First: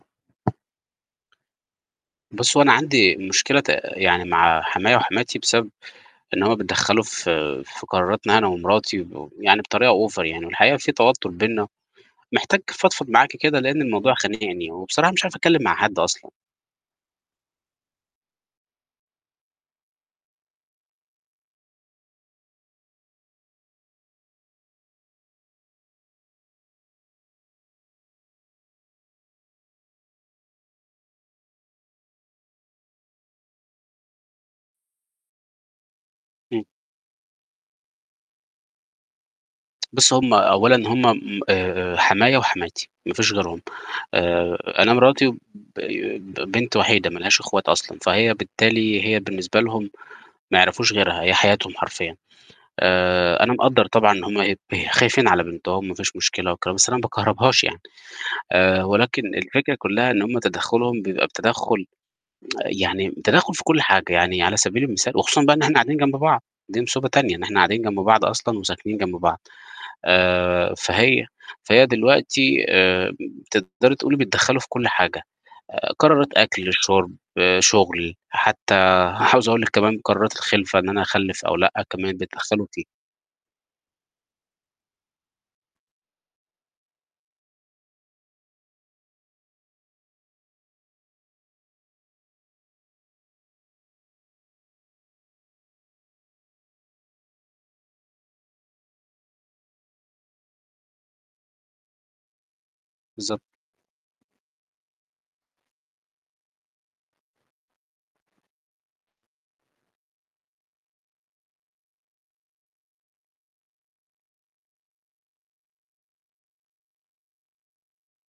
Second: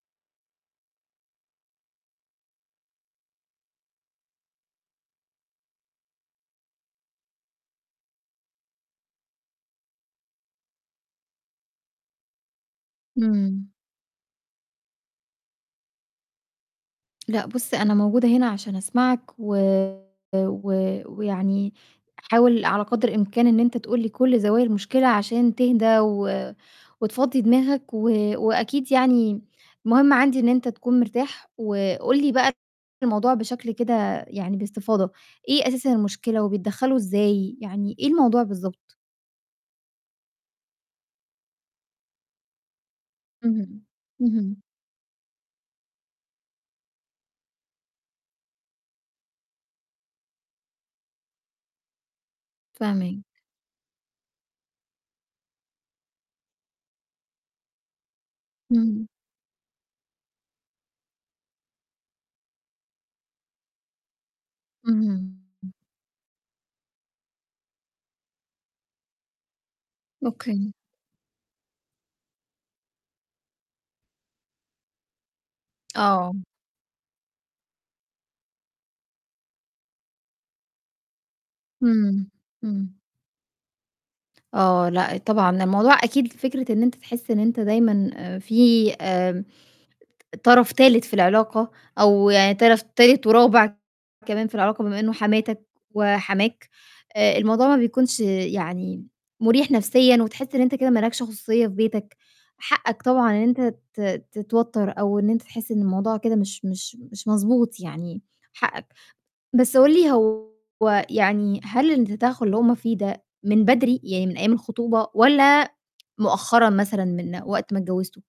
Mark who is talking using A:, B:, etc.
A: بُصّي، هو أنا عندي مشكلة ت يعني مع حمايا وحماتي بسبب إن هم بيتدخّلوا ف في قراراتنا أنا ومراتي ب يعني بطريقة أوفر يعني والحقيقة في توتّر بيننا، محتاج أفضفض معاكِ كده
B: إمم.
A: لإن الموضوع خانقني وبصراحة مش عارف أتكلّم مع حد أصلًا.
B: لأ، بُصّ أنا موجودة هنا عشان أسمعك و و ويعني حاول على قدر الإمكان إن أنت تقول لي كُلّ زوايا المشكلة عشان تهدى و وتفضِّي دماغك و وأكيد يعني المهم عندي إن أنت تكون مرتاح وقُل لي بقى الموضوع بشكل كده يعني باستفاضة، إيه أساسًا المشكلة
A: إمم.
B: وبيتدخّلوا إزاي؟ يعني إيه الموضوع بالضبط؟
A: بُصّي، هم أولًا هم م آآ، آآ، حماية وحماتي ما فيش غيرهم
B: اهم، اهم.
A: آآ أنا مراتي ب ب بنت وحيدة ما لهاش اخوات أصلًا، فهي بالتالي هي بالنسبة لهم ما يعرفوش غيرها هي حياتهم حرفيًا
B: فاهماك.
A: آآ، أنا مقدّر طبعًا إن هم بي خايفين على بنتهم ما فيش مشكلة وكده، بس أنا ما باكهربهاش يعني آآ،
B: إمم.
A: ولكن الفكرة كلّها إن هم تدخُّلهم بيبقى بتدخُّل يعني تدخُّل في كُلّ حاجة، يعني على سبيل المثال
B: اهم.
A: وخصوصًا بقى إحنا قاعدين جنب بعض، دي مصيبة تانية إن إحنا قاعدين جنب بعض أصلًا وساكنين جنب بعض،
B: أوكي.
A: آآ، فهي فهي دلوقتي آمم، تقدري تقولي بيتدخّلوا في كُلّ حاجة آآ، قرارت
B: آه.
A: أكل، شُرب، شُغل حتى عاوز أقول لِك كمان قرارات الخِلفة إن أنا أخلّف أو لأ كمان
B: إمم،
A: بيتدخّلوا فيها.
B: إمم. آه، لأ، طبعًا الموضوع أكيد فكرة إن أنت تحس إن أنت دايمًا آآ، في آمم، ط طرَف تالت في العلاقة أو يعني طرَف تالت ورابع كمان في العلاقة بما إنه حماتك وحماك آآ، الموضوع ما بيكونش يعني م مُريح نَفْسيًا، وتحس إن أنت كده ما لَكش خصوصية في بيتك، حقّك طبعًا
A: بالضبط.
B: إن أنت ت تتوتّر أو أنت تحس إن الموضوع كده مش مش مش مضبوط يعني حقّك. بس قُل لي هو يعني هل التدخُّل اللي هم فيه ده من بدري يعني من أيام الخطوبة والَّا مؤخرًا مثلًا من وقت ما اتجوّزتوا.